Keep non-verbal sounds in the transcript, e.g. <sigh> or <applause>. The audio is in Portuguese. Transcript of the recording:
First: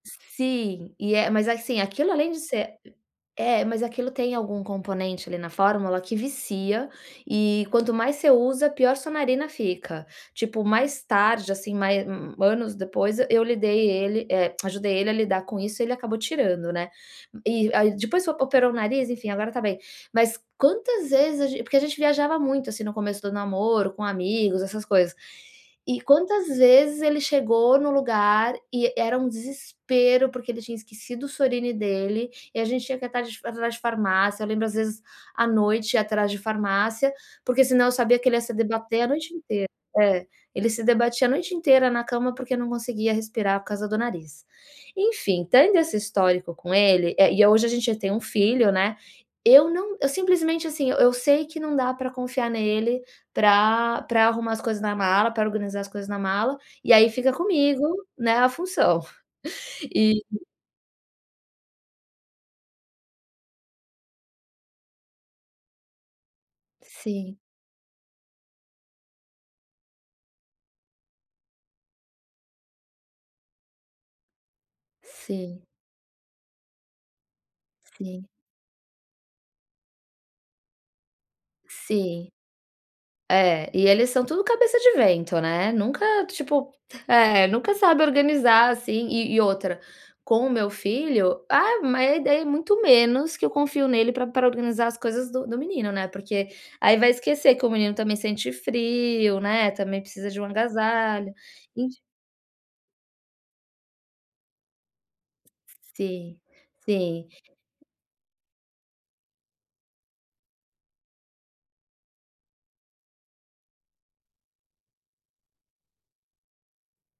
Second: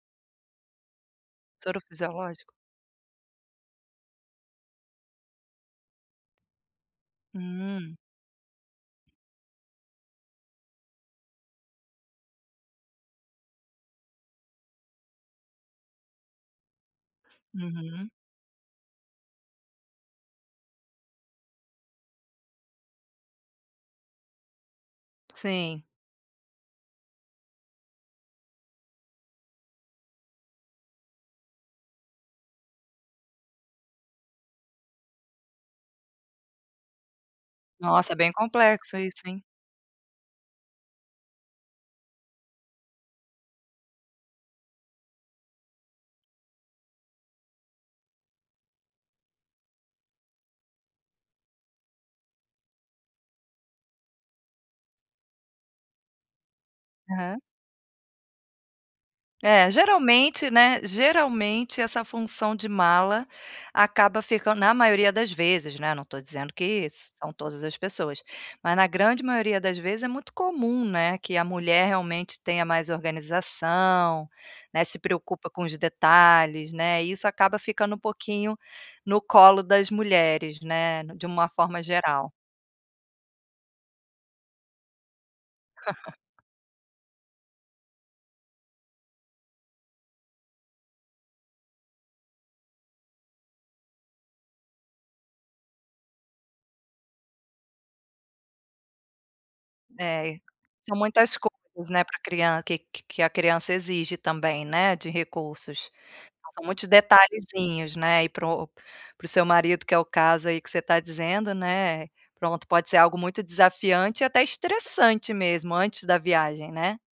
Sim, e é mas assim Soro aquilo além de fisiológico? ser é, mas aquilo tem algum componente ali na fórmula que vicia e quanto Hum. mais você usa pior a sua narina fica. Tipo mais tarde, assim, mais u anos depois, eu lidei ele, eh, ajudei ele a lidar com isso, ele acabou tirando, né. E a Uhum. depois operou o nariz, enfim, agora tá bem. Mas quantas vezes a gen porque a gente viajava muito, assim, no começo do namoro, com amigos, essas coisas, Sim. e quantas vezes ele chegou no lugar e era um desespero porque ele tinha esquecido o Sorine dele e a gente tinha que ir atrás de atrás de farmácia, eu lembro às vezes à noite ir atrás de farmácia, porque senão eu Nossa, sabia que bem ele ia se complexo debater a isso, noite hein? inteira é. Ele se debatia a noite inteira na cama, porque não conseguia respirar por causa do nariz. Enfim, tendo esse histórico com ele, eh, e hoje a gente já tem 1 filho, né, eu não eu simplesmente, assim, eu sei que não dá pra confiar nele pra pra arrumar as coisas na mala, pra organizar as coisas na mala, e aí fica Aham. comigo, né, a função. É, E geralmente, né, geralmente essa função de mala acaba ficando na maioria das vezes, né, não tô dizendo que são Sim. todas as pessoas. Mas na grande maioria das vezes é muito comum, né, que a mulher realmente tenha mais organização, né, se preocupa Sim. com os detalhes, né, isso acaba ficando um Sim. pouquinho no colo das mulheres, né, de uma forma Sim. geral. É, e eles são tudo cabeça de vento, né, nunca, <laughs> tipo, é nunca sabe organizar, assim. E e outra, com o meu filho, ah, mas é daí é muito menos que eu confio nele pra pra organizar as coisas do do menino, né. Porque aí vai esquecer que o menino também sente frio, né, também precisa É, de um são agasalho, muitas coisas, enf né, pra crian que que que a criança exige também, né, de recursos. Sim, São muitos sim. detalhezinhos, né, e pro para o seu marido que é o caso aí que você tá dizendo, né, pronto, pode ser algo muito desafiante e até estressante mesmo antes da viagem, né.